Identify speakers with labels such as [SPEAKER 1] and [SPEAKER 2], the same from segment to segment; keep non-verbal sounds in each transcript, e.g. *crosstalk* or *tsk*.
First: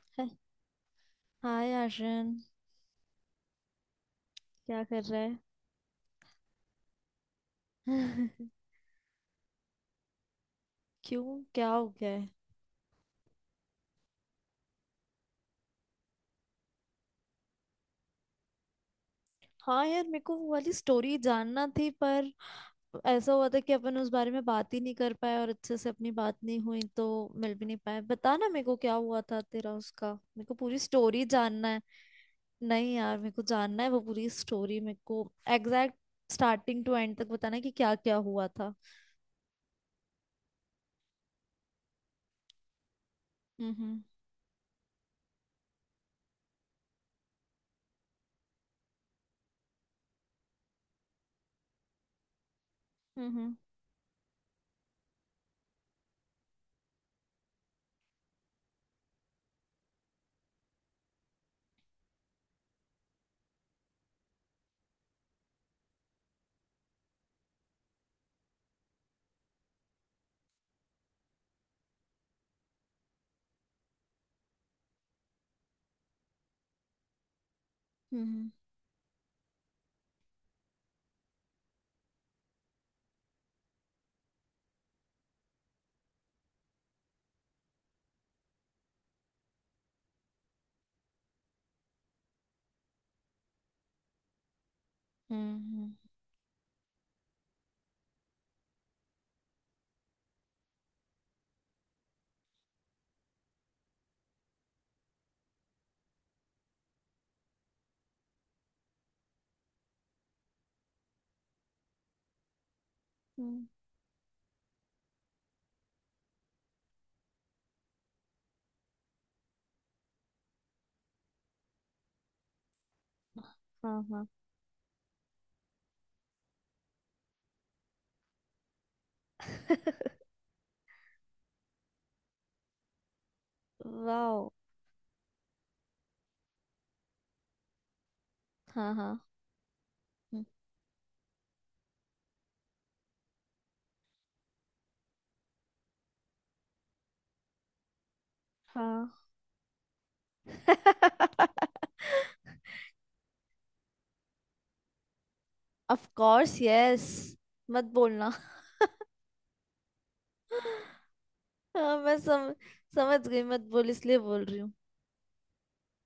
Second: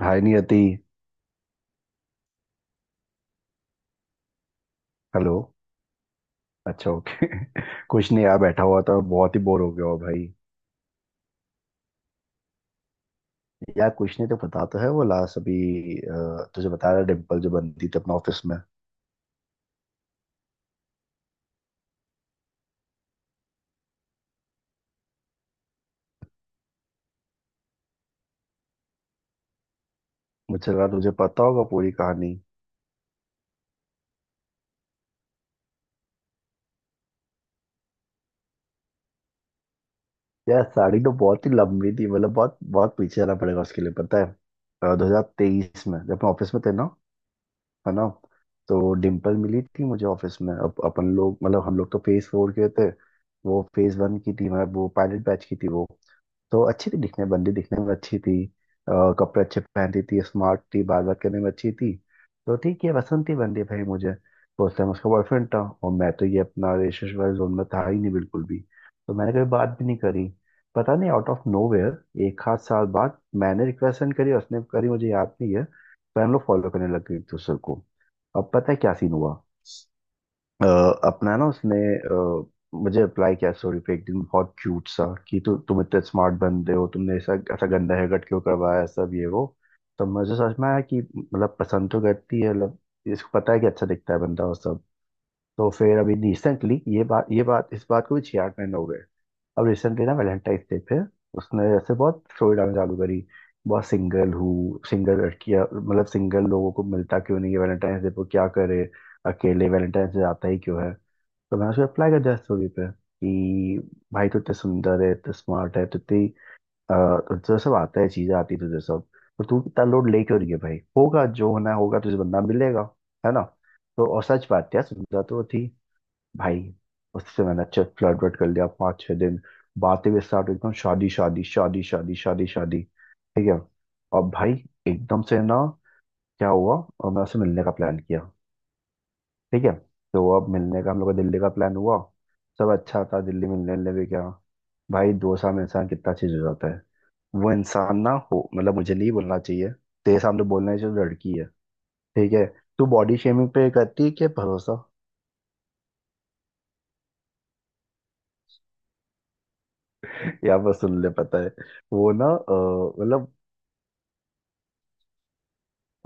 [SPEAKER 1] हाय
[SPEAKER 2] है-
[SPEAKER 1] नियति।
[SPEAKER 2] हाय आर्यन, क्या कर रहा
[SPEAKER 1] हेलो।
[SPEAKER 2] है?
[SPEAKER 1] अच्छा ओके *laughs* कुछ नहीं यार,
[SPEAKER 2] *laughs*
[SPEAKER 1] बैठा हुआ था, बहुत ही बोर हो गया हो भाई।
[SPEAKER 2] क्यों? क्या हो गया है?
[SPEAKER 1] यार कुछ नहीं, तो पता तो है वो लास्ट अभी। तुझे बता रहा डिम्पल जो बनती थी अपने ऑफिस में।
[SPEAKER 2] हाँ यार, मेरे को वो वाली स्टोरी जानना थी। पर ऐसा हुआ था कि अपन उस बारे में बात ही नहीं कर पाए और अच्छे से अपनी बात नहीं हुई, तो मिल भी नहीं पाए। बता ना मेरे को क्या हुआ था तेरा उसका, मेरे को
[SPEAKER 1] मुझे
[SPEAKER 2] पूरी
[SPEAKER 1] लगा तुझे
[SPEAKER 2] स्टोरी
[SPEAKER 1] पता होगा
[SPEAKER 2] जानना है।
[SPEAKER 1] पूरी कहानी।
[SPEAKER 2] नहीं यार, मेरे को जानना है वो पूरी स्टोरी। मेरे को एग्जैक्ट स्टार्टिंग टू एंड तक बताना है कि क्या क्या हुआ था।
[SPEAKER 1] यार साड़ी तो बहुत ही लंबी थी, मतलब बहुत बहुत पीछे जाना पड़ेगा
[SPEAKER 2] हम्म।
[SPEAKER 1] उसके लिए,
[SPEAKER 2] हम्म।
[SPEAKER 1] पता है। 2023 में जब मैं ऑफिस में थे ना, है ना। तो डिम्पल मिली थी मुझे ऑफिस में। अब अपन लोग मतलब हम लोग तो फेज 4 के थे।
[SPEAKER 2] हम्म।
[SPEAKER 1] वो फेज 1 की थी, मतलब वो पायलट बैच की थी। वो तो अच्छी थी दिखने, बंदी दिखने में अच्छी थी। कपड़े अच्छे पहनती थी, स्मार्ट थी, बात बात करने में अच्छी थी। तो ठीक है, पसंद थी बंदी भाई मुझे। तो उस टाइम उसका बॉयफ्रेंड था और मैं तो ये अपना रिलेशनशिप वाले जोन में था ही नहीं बिल्कुल भी। तो मैंने कभी बात भी नहीं करी। पता नहीं आउट ऑफ नोवेयर एक आध साल बाद मैंने रिक्वेस्ट सेंड करी, उसने करी मुझे याद नहीं है। फैन लोग फॉलो करने लग गए एक दूसरे को।
[SPEAKER 2] हम्म।
[SPEAKER 1] अब पता है क्या सीन हुआ। अ, अपना ना उसने मुझे अप्लाई किया स्टोरी पे एक दिन, बहुत क्यूट सा कि तुम इतने स्मार्ट बंदे हो, तुमने ऐसा ऐसा गंदा हेयर कट क्यों करवाया, सब ये वो। तो मुझे समझ में आया कि मतलब पसंद तो करती है, मतलब इसको पता है कि अच्छा दिखता है बंदा और सब।
[SPEAKER 2] हम्म।
[SPEAKER 1] तो फिर अभी रिसेंटली ये बात इस बात को भी 66 महीने हो गए। अब रिसेंटली ना, वैलेंटाइन डे पे उसने ऐसे बहुत स्टोरी डालना चालू करी। बहुत सिंगल हूँ, सिंगल लड़कियाँ मतलब सिंगल लोगों को मिलता क्यों नहीं है, वैलेंटाइन डे पर क्या करे। अकेले वैलेंटाइन डे आता ही क्यों है। तो मैंने उसे अप्लाई कर दिया स्टोरी पे
[SPEAKER 2] हम्म।
[SPEAKER 1] कि भाई तू इतने सुंदर है, इतने स्मार्ट है, तो इतनी अ, तुझे सब आता है, चीजें आती है तुझे सब। तो तू इतना लोड ले क्यों रही है भाई, होगा जो होना होगा, तुझे बंदा मिलेगा, है ना।
[SPEAKER 2] हाँ,
[SPEAKER 1] तो और
[SPEAKER 2] हाँ।
[SPEAKER 1] सच बात है, सुंदर तो वो थी भाई। उससे मैंने अच्छे फ्लर्ट वर्ट कर लिया 5-6 दिन। बातें भी स्टार्ट, एकदम शादी शादी शादी शादी शादी शादी, ठीक है। और
[SPEAKER 2] वाओ।
[SPEAKER 1] भाई एकदम से ना, क्या हुआ। और मैं उससे मिलने का प्लान किया,
[SPEAKER 2] हाँ, हाँ,
[SPEAKER 1] ठीक है। तो अब मिलने का हम लोग का दिल्ली का प्लान हुआ। सब अच्छा था दिल्ली, मिलने मिलने भी क्या, भाई 2 साल में इंसान कितना चीज हो जाता है। वो इंसान ना हो, मतलब मुझे नहीं
[SPEAKER 2] हाँ।
[SPEAKER 1] बोलना चाहिए, तेरे सामने बोलना चाहिए जो लड़की है,
[SPEAKER 2] *laughs*
[SPEAKER 1] ठीक है। तू बॉडी शेमिंग पे करती है क्या भरोसा।
[SPEAKER 2] Of course, yes. मत बोलना।
[SPEAKER 1] *laughs* यहाँ पर सुन ले, पता है।
[SPEAKER 2] हाँ,
[SPEAKER 1] वो
[SPEAKER 2] मैं
[SPEAKER 1] ना
[SPEAKER 2] समझ
[SPEAKER 1] मतलब,
[SPEAKER 2] गई। मत बोल, इसलिए बोल रही हूँ।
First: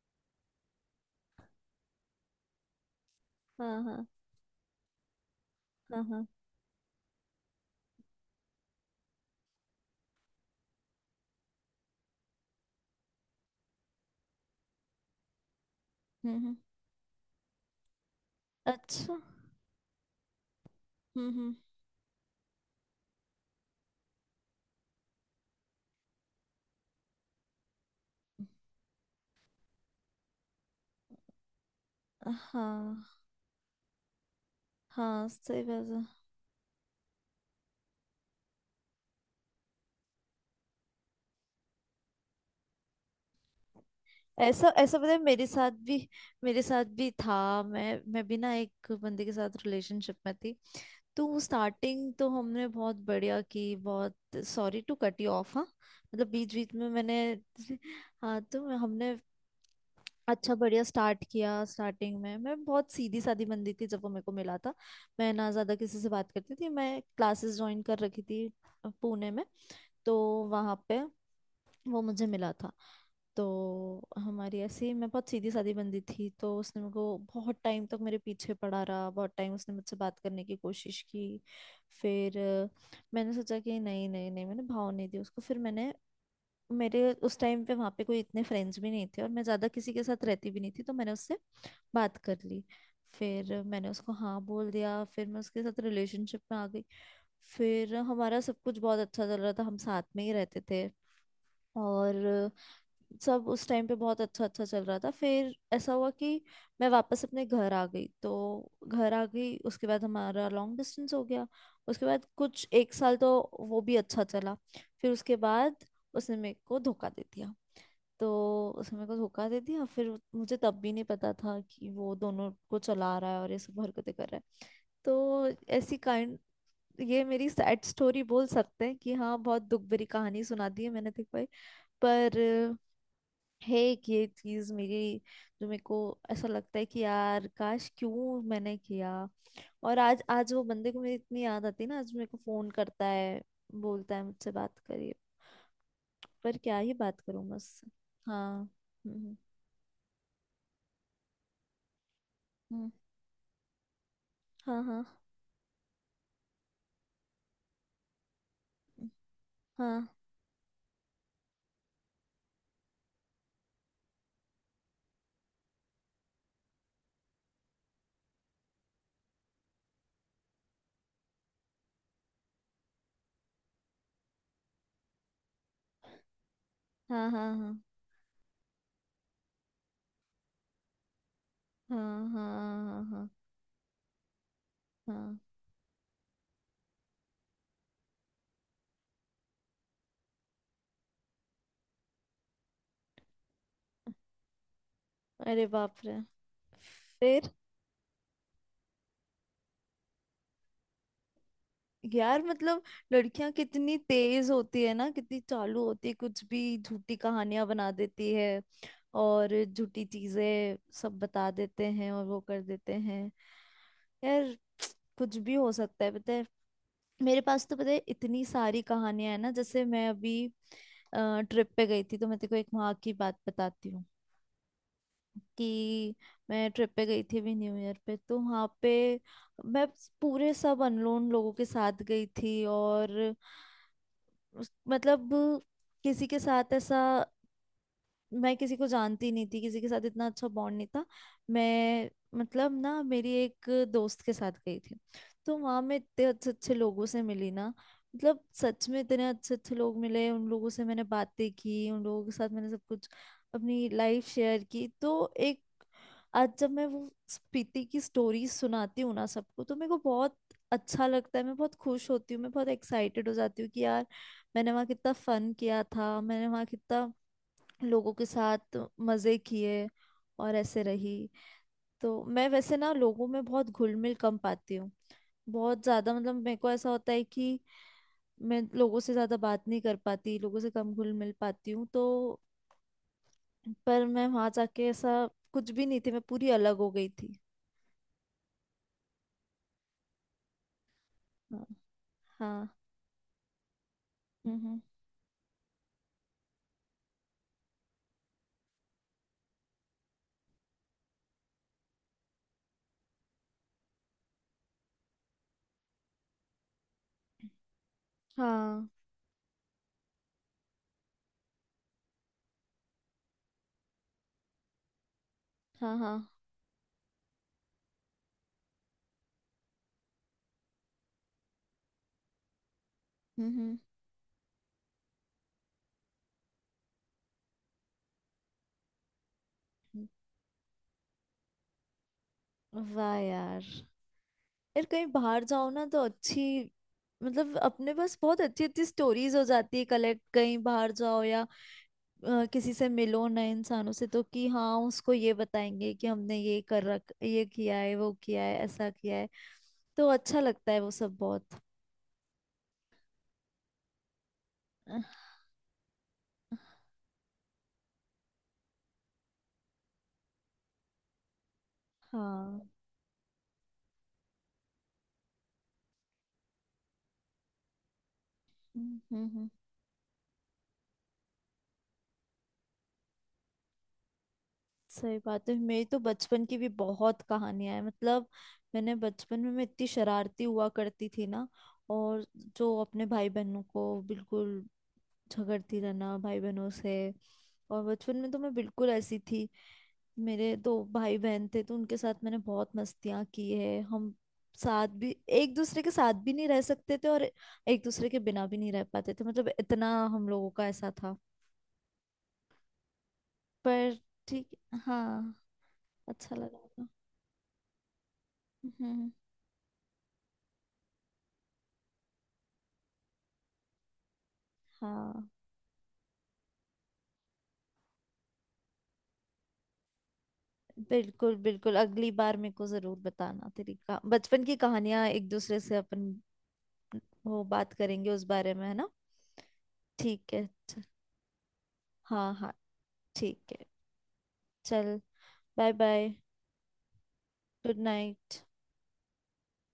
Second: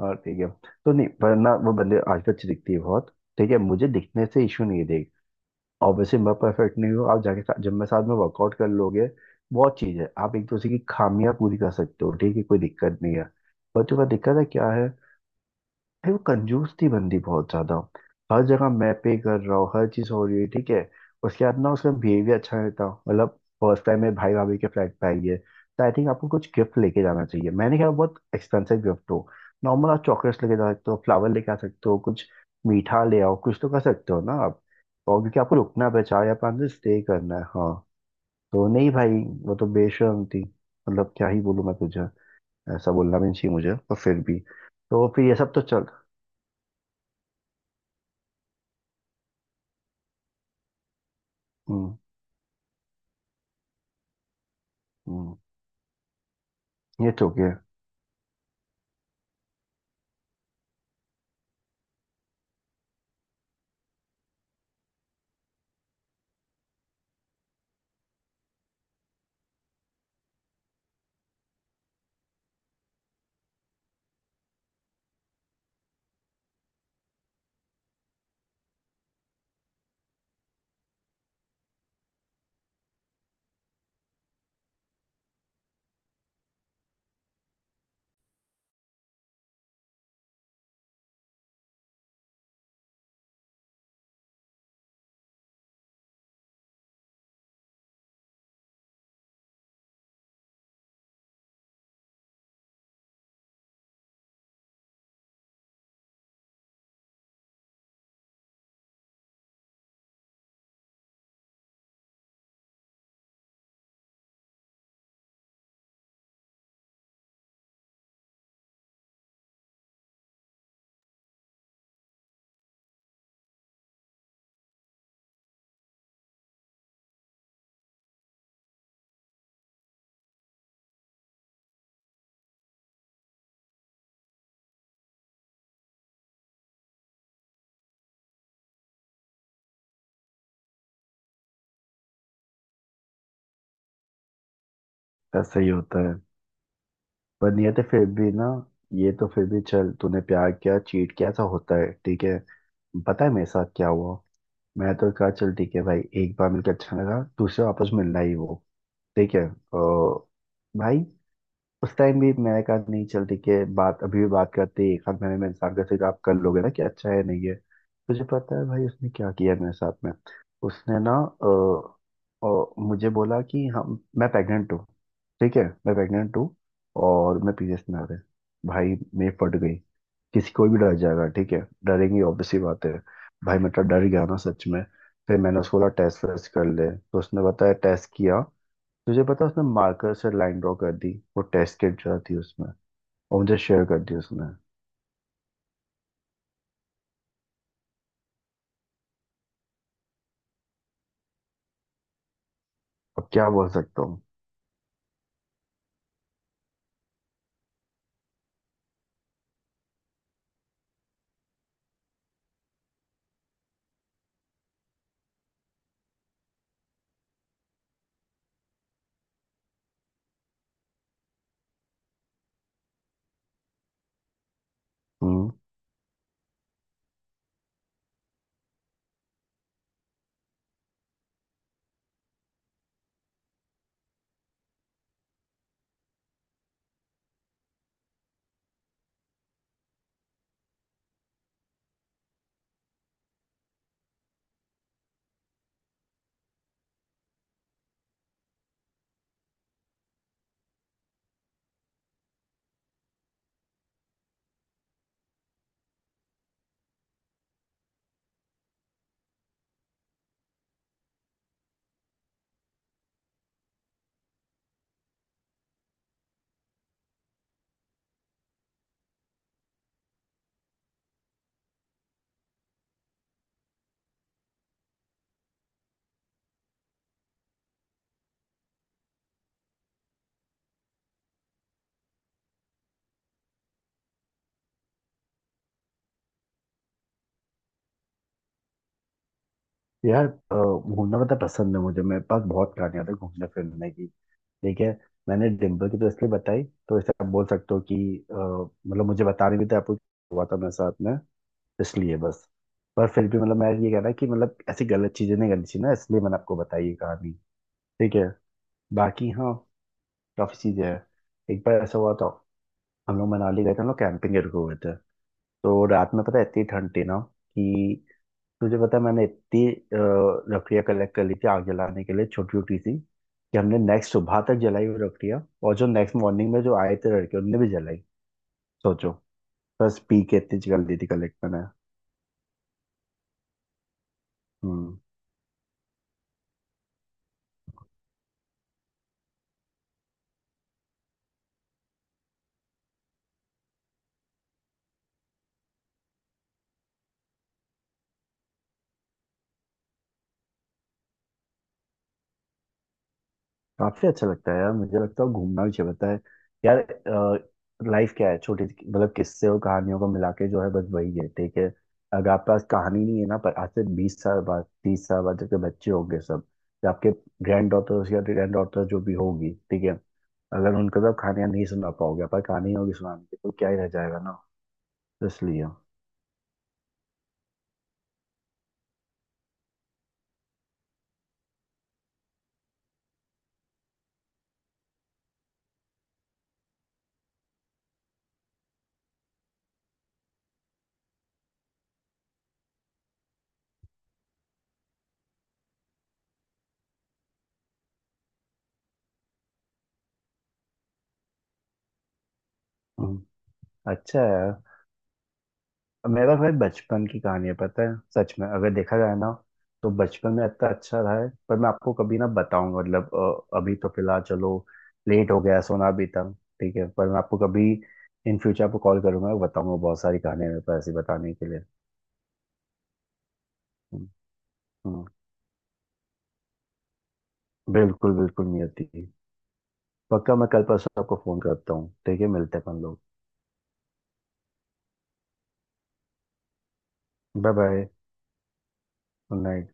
[SPEAKER 1] और ठीक है। तो नहीं वरना वो बंदे आजकल अच्छी दिखती है बहुत, ठीक है,
[SPEAKER 2] हाँ,
[SPEAKER 1] मुझे
[SPEAKER 2] हाँ,
[SPEAKER 1] दिखने से इशू नहीं है, देख।
[SPEAKER 2] हाँ,
[SPEAKER 1] ऑब्वियसली
[SPEAKER 2] हाँ।
[SPEAKER 1] मैं परफेक्ट नहीं हूँ, आप जाके साथ, जब मैं साथ में वर्कआउट कर लोगे। बहुत चीज है, आप एक दूसरे की खामियां पूरी कर सकते हो, ठीक है, कोई दिक्कत नहीं है। पर तुम्हें दिक्कत है क्या है। भाई वो
[SPEAKER 2] हम्म, हम्म।
[SPEAKER 1] कंजूस थी बंदी बहुत ज्यादा। हर जगह मैं पे
[SPEAKER 2] अच्छा।
[SPEAKER 1] कर रहा हूँ, हर चीज हो रही है, ठीक है।
[SPEAKER 2] हम्म,
[SPEAKER 1] उसके
[SPEAKER 2] हम्म।
[SPEAKER 1] बाद ना उसका बिहेवियर अच्छा नहीं था, मतलब फर्स्ट टाइम मेरे भाई भाभी के फ्लैट पे आई है तो आई थिंक आपको कुछ गिफ्ट लेके जाना चाहिए। मैंने कहा बहुत एक्सपेंसिव गिफ्ट हो, नॉर्मल आप चॉकलेट्स लेके जा सकते हो, फ्लावर लेके आ सकते हो, कुछ मीठा
[SPEAKER 2] हाँ,
[SPEAKER 1] ले आओ, कुछ तो कर सकते हो ना आप। और
[SPEAKER 2] हाँ,
[SPEAKER 1] क्योंकि आपको
[SPEAKER 2] सही बात
[SPEAKER 1] रुकना है,
[SPEAKER 2] है।
[SPEAKER 1] 4 या 5 दिन स्टे करना है, हाँ। तो नहीं भाई, वो तो बेशर्म थी। मतलब क्या ही बोलूँ मैं तुझे, ऐसा बोलना भी नहीं चाहिए मुझे पर फिर भी।
[SPEAKER 2] ऐसा ऐसा
[SPEAKER 1] तो
[SPEAKER 2] पता है,
[SPEAKER 1] फिर ये सब तो चल।
[SPEAKER 2] मेरे साथ भी था। मैं भी ना एक बंदे के साथ रिलेशनशिप में थी। तो
[SPEAKER 1] हम्म।
[SPEAKER 2] स्टार्टिंग तो हमने बहुत बढ़िया की, बहुत। सॉरी टू कट यू
[SPEAKER 1] हम्म,
[SPEAKER 2] ऑफ। हाँ। मतलब बीच बीच में
[SPEAKER 1] ये
[SPEAKER 2] मैंने।
[SPEAKER 1] ठीक है।
[SPEAKER 2] *laughs* हाँ, तो हमने अच्छा बढ़िया स्टार्ट किया। स्टार्टिंग में मैं बहुत सीधी सादी बंदी थी जब वो मेरे को मिला था। मैं ना ज़्यादा किसी से बात करती थी, मैं क्लासेस ज्वाइन कर रखी थी पुणे में। तो वहाँ पे वो मुझे मिला था। तो हमारी ऐसी, मैं बहुत सीधी सादी बंदी थी, तो उसने मेरे को बहुत टाइम तक मेरे पीछे पड़ा रहा, बहुत टाइम उसने मुझसे बात करने की कोशिश की। फिर मैंने सोचा कि नहीं नहीं नहीं, मैंने भाव नहीं दी उसको। फिर मैंने, मेरे उस टाइम पे वहाँ पे कोई इतने फ्रेंड्स भी नहीं थे, और मैं ज़्यादा किसी के साथ रहती भी नहीं थी, तो मैंने उससे बात कर ली। फिर मैंने उसको हाँ बोल दिया, फिर मैं उसके साथ रिलेशनशिप में आ गई। फिर हमारा सब कुछ बहुत अच्छा चल रहा था, हम साथ में ही रहते थे। और सब उस टाइम पे बहुत अच्छा अच्छा चल रहा था। फिर ऐसा हुआ कि मैं वापस अपने घर आ गई। तो घर आ गई, उसके बाद हमारा लॉन्ग डिस्टेंस हो गया। उसके बाद कुछ एक साल तो वो भी अच्छा चला। फिर उसके बाद उसने मेरे को धोखा दे दिया। तो उसने मेरे को धोखा दे दिया। फिर मुझे तब भी नहीं पता था कि वो दोनों को चला रहा है और ये सब हरकतें कर रहा है। तो ऐसी काइंड, ये मेरी सैड स्टोरी बोल सकते हैं कि हाँ, बहुत दुख भरी कहानी सुना दी है मैंने तेरे को एक। पर है एक ये चीज मेरी, जो मेरे को ऐसा लगता है कि यार, काश, क्यों मैंने किया। और आज आज वो बंदे को मेरी इतनी याद आती है ना, आज मेरे को फोन करता है, बोलता है मुझसे बात करिए।
[SPEAKER 1] ऐसा ही होता है।
[SPEAKER 2] पर क्या ही बात करूं
[SPEAKER 1] पर
[SPEAKER 2] मैं
[SPEAKER 1] नहीं तो
[SPEAKER 2] उससे?
[SPEAKER 1] फिर भी ना,
[SPEAKER 2] हाँ।
[SPEAKER 1] ये तो
[SPEAKER 2] हम्म,
[SPEAKER 1] फिर भी चल, तूने प्यार किया, चीट किया, ऐसा होता है, ठीक है।
[SPEAKER 2] हम्म।
[SPEAKER 1] पता है मेरे साथ क्या हुआ।
[SPEAKER 2] हाँ,
[SPEAKER 1] मैं
[SPEAKER 2] हाँ,
[SPEAKER 1] तो कहा चल ठीक है भाई, एक बार मिलकर अच्छा लगा, दूसरा वापस मिलना ही वो, ठीक है। अ,
[SPEAKER 2] हाँ,
[SPEAKER 1] भाई उस टाइम भी मैंने कहा नहीं चल ठीक है, बात अभी भी बात करते हैं, एक हाथ मैंने में इंसान का सिर्फ आप कर लोगे ना कि अच्छा है नहीं है। तुझे पता है भाई उसने क्या किया मेरे साथ में। उसने ना मुझे बोला कि हम, मैं प्रेग्नेंट हूँ। ठीक है, मैं प्रेग्नेंट हूँ।
[SPEAKER 2] हाँ,
[SPEAKER 1] और
[SPEAKER 2] हाँ,
[SPEAKER 1] मैं
[SPEAKER 2] हाँ,
[SPEAKER 1] पीरियड्स में आ रहे। भाई मैं फट गई। किसी, कोई भी डर जाएगा, ठीक है, डरेंगी,
[SPEAKER 2] हाँ, हाँ,
[SPEAKER 1] ऑब्वियसली बात है।
[SPEAKER 2] हाँ, हाँ,
[SPEAKER 1] भाई मैं तो डर गया ना सच में।
[SPEAKER 2] हाँ।
[SPEAKER 1] फिर मैंने उसको बोला टेस्ट वेस्ट कर ले, तो उसने बताया टेस्ट किया। तुझे पता उसने मार्कर से लाइन ड्रॉ कर दी वो टेस्ट किट जो थी उसमें, और मुझे शेयर कर दी उसने।
[SPEAKER 2] अरे बाप रे! फिर, यार मतलब,
[SPEAKER 1] अब क्या
[SPEAKER 2] लड़कियां
[SPEAKER 1] बोल
[SPEAKER 2] कितनी
[SPEAKER 1] सकता हूँ।
[SPEAKER 2] तेज होती है ना, कितनी चालू होती है, कुछ भी झूठी कहानियां बना देती है। और झूठी चीजें सब बता देते हैं और वो कर देते हैं, यार। *tsk* कुछ भी हो सकता है, पता है। मेरे पास तो पता है इतनी सारी कहानियां है ना। जैसे मैं अभी ट्रिप पे गई थी, तो मैं तेरे को एक वहां की बात बताती हूँ
[SPEAKER 1] हम्म
[SPEAKER 2] कि मैं ट्रिप पे गई थी अभी न्यू ईयर पे, तो वहां पे मैं पूरे सब अननोन लोगों के साथ गई थी, और मतलब किसी के साथ ऐसा, मैं किसी को जानती नहीं थी, किसी के साथ इतना अच्छा बॉन्ड नहीं था। मैं मतलब ना, मेरी एक दोस्त के साथ गई थी। तो वहां मैं इतने अच्छे अच्छे लोगों से मिली ना, मतलब सच में इतने अच्छे अच्छे लोग मिले, उन लोगों से मैंने बातें की, उन लोगों के साथ मैंने सब कुछ अपनी लाइफ शेयर की। तो एक, आज जब मैं वो स्पीति की स्टोरी सुनाती हूँ ना सबको, तो मेरे को बहुत अच्छा लगता है, मैं बहुत खुश होती हूँ, मैं बहुत एक्साइटेड हो जाती हूँ कि यार, मैंने वहाँ कितना फन किया था, मैंने वहाँ कितना लोगों के साथ मजे किए और ऐसे रही। तो मैं वैसे ना लोगों में बहुत घुल मिल कम पाती हूँ, बहुत ज्यादा। मतलब मेरे को ऐसा होता है कि मैं लोगों से ज्यादा बात नहीं कर पाती, लोगों से कम घुल मिल पाती हूँ। तो पर मैं वहां जाके ऐसा कुछ भी नहीं थी, मैं पूरी अलग हो गई थी।
[SPEAKER 1] यार, घूमना पता
[SPEAKER 2] हाँ,
[SPEAKER 1] पसंद है मुझे, मेरे पास
[SPEAKER 2] हाँ।
[SPEAKER 1] बहुत कहानियां थी घूमने फिरने की,
[SPEAKER 2] हम्म, हम्म।
[SPEAKER 1] ठीक है। मैंने डिम्पल की तो इसलिए बताई, तो इसे आप बोल सकते हो कि मतलब मुझे बताने भी था आपको क्या हुआ था मेरे साथ में, इसलिए बस। पर फिर भी मतलब मैं ये कह रहा कि मतलब ऐसी गलत चीजें नहीं करनी चाहिए ना, इसलिए मैंने आपको बताई ये कहानी, ठीक है।
[SPEAKER 2] हाँ,
[SPEAKER 1] बाकी हाँ, काफी चीजें हैं। एक बार ऐसा हुआ था, हम लोग मनाली गए थे, हम लोग कैंपिंग के रुके हुए थे। तो
[SPEAKER 2] हाँ,
[SPEAKER 1] रात
[SPEAKER 2] हाँ।
[SPEAKER 1] में पता है इतनी ठंड थी ना कि तुझे पता है मैंने इतनी लकड़ियाँ कलेक्ट कर ली थी आग जलाने के लिए, छोटी छोटी सी, कि हमने
[SPEAKER 2] हम्म,
[SPEAKER 1] नेक्स्ट सुबह तक जलाई हुई लकड़ियाँ, और जो नेक्स्ट मॉर्निंग में जो आए थे लड़के उनने भी जलाई। सोचो। बस
[SPEAKER 2] हम्म।
[SPEAKER 1] पी के इतनी जल दी थी कलेक्ट मैंने।
[SPEAKER 2] वाह यार। यार,
[SPEAKER 1] हम्म।
[SPEAKER 2] कहीं बाहर जाओ ना तो अच्छी, मतलब अपने पास बहुत अच्छी अच्छी स्टोरीज हो जाती है कलेक्ट। कहीं बाहर जाओ या किसी से मिलो नए इंसानों से, तो कि हाँ उसको ये बताएंगे कि हमने ये कर रख, ये किया है, वो किया है, ऐसा किया है। तो अच्छा लगता है वो सब, बहुत।
[SPEAKER 1] काफी अच्छा लगता है यार,
[SPEAKER 2] अ,
[SPEAKER 1] मुझे लगता है घूमना भी चाहिए, बताए। यार लाइफ क्या है मतलब किस्से और कहानियों को मिला के जो है बस वही है, ठीक है। अगर आपके
[SPEAKER 2] हाँ।
[SPEAKER 1] पास कहानी नहीं है ना, पर आज से 20 साल बाद, 30 साल बाद जबकि बच्चे होंगे सब, या आपके ग्रैंड डॉटर्स या ग्रैंड डॉटर
[SPEAKER 2] हम्म,
[SPEAKER 1] जो भी
[SPEAKER 2] हम्म,
[SPEAKER 1] होगी, ठीक है। अगर उनको तो कहानियां नहीं सुना पाओगे, पर कहानी होगी सुनाने की तो क्या ही रह जाएगा ना।
[SPEAKER 2] सही
[SPEAKER 1] तो
[SPEAKER 2] बात है।
[SPEAKER 1] इसलिए।
[SPEAKER 2] मेरी तो बचपन की भी बहुत कहानियां हैं। मतलब मैंने बचपन में, मैं इतनी शरारती हुआ करती थी ना, और जो अपने भाई बहनों को, बिल्कुल, झगड़ती रहना भाई बहनों से। और बचपन में तो मैं बिल्कुल ऐसी थी। मेरे दो भाई बहन थे तो उनके साथ मैंने बहुत मस्तियाँ की है। हम साथ भी एक दूसरे के साथ भी नहीं रह सकते थे और एक दूसरे के बिना भी नहीं रह पाते थे, मतलब इतना हम लोगों का ऐसा था।
[SPEAKER 1] हम्म,
[SPEAKER 2] पर
[SPEAKER 1] अच्छा
[SPEAKER 2] ठीक।
[SPEAKER 1] है।
[SPEAKER 2] हाँ।
[SPEAKER 1] मेरा
[SPEAKER 2] अच्छा
[SPEAKER 1] भाई
[SPEAKER 2] लगा था।
[SPEAKER 1] बचपन की कहानी है, पता है, सच में अगर देखा
[SPEAKER 2] हम्म।
[SPEAKER 1] जाए ना, तो बचपन में इतना अच्छा रहा है, पर मैं आपको कभी ना बताऊंगा, मतलब अभी तो फिलहाल चलो,
[SPEAKER 2] हाँ,
[SPEAKER 1] लेट हो गया है, सोना भी था, ठीक है। पर मैं आपको कभी, इन फ्यूचर आपको कॉल करूंगा, बताऊंगा, बहुत सारी कहानियां मेरे पास ऐसी
[SPEAKER 2] बिल्कुल
[SPEAKER 1] बताने के लिए।
[SPEAKER 2] बिल्कुल। अगली बार मेरे को जरूर बताना तेरी का
[SPEAKER 1] हम्म,
[SPEAKER 2] बचपन की
[SPEAKER 1] हम्म,
[SPEAKER 2] कहानियां। एक दूसरे से अपन वो बात करेंगे
[SPEAKER 1] बिल्कुल
[SPEAKER 2] उस
[SPEAKER 1] बिल्कुल
[SPEAKER 2] बारे
[SPEAKER 1] नहीं
[SPEAKER 2] में, है ना?
[SPEAKER 1] आती।
[SPEAKER 2] ठीक
[SPEAKER 1] पक्का
[SPEAKER 2] है।
[SPEAKER 1] मैं कल परसों आपको फोन करता हूँ, ठीक है,
[SPEAKER 2] हाँ, हाँ।
[SPEAKER 1] मिलते हैं अपन लोग।
[SPEAKER 2] ठीक है। चल। Bye, bye. Good
[SPEAKER 1] bye
[SPEAKER 2] night.
[SPEAKER 1] Bye.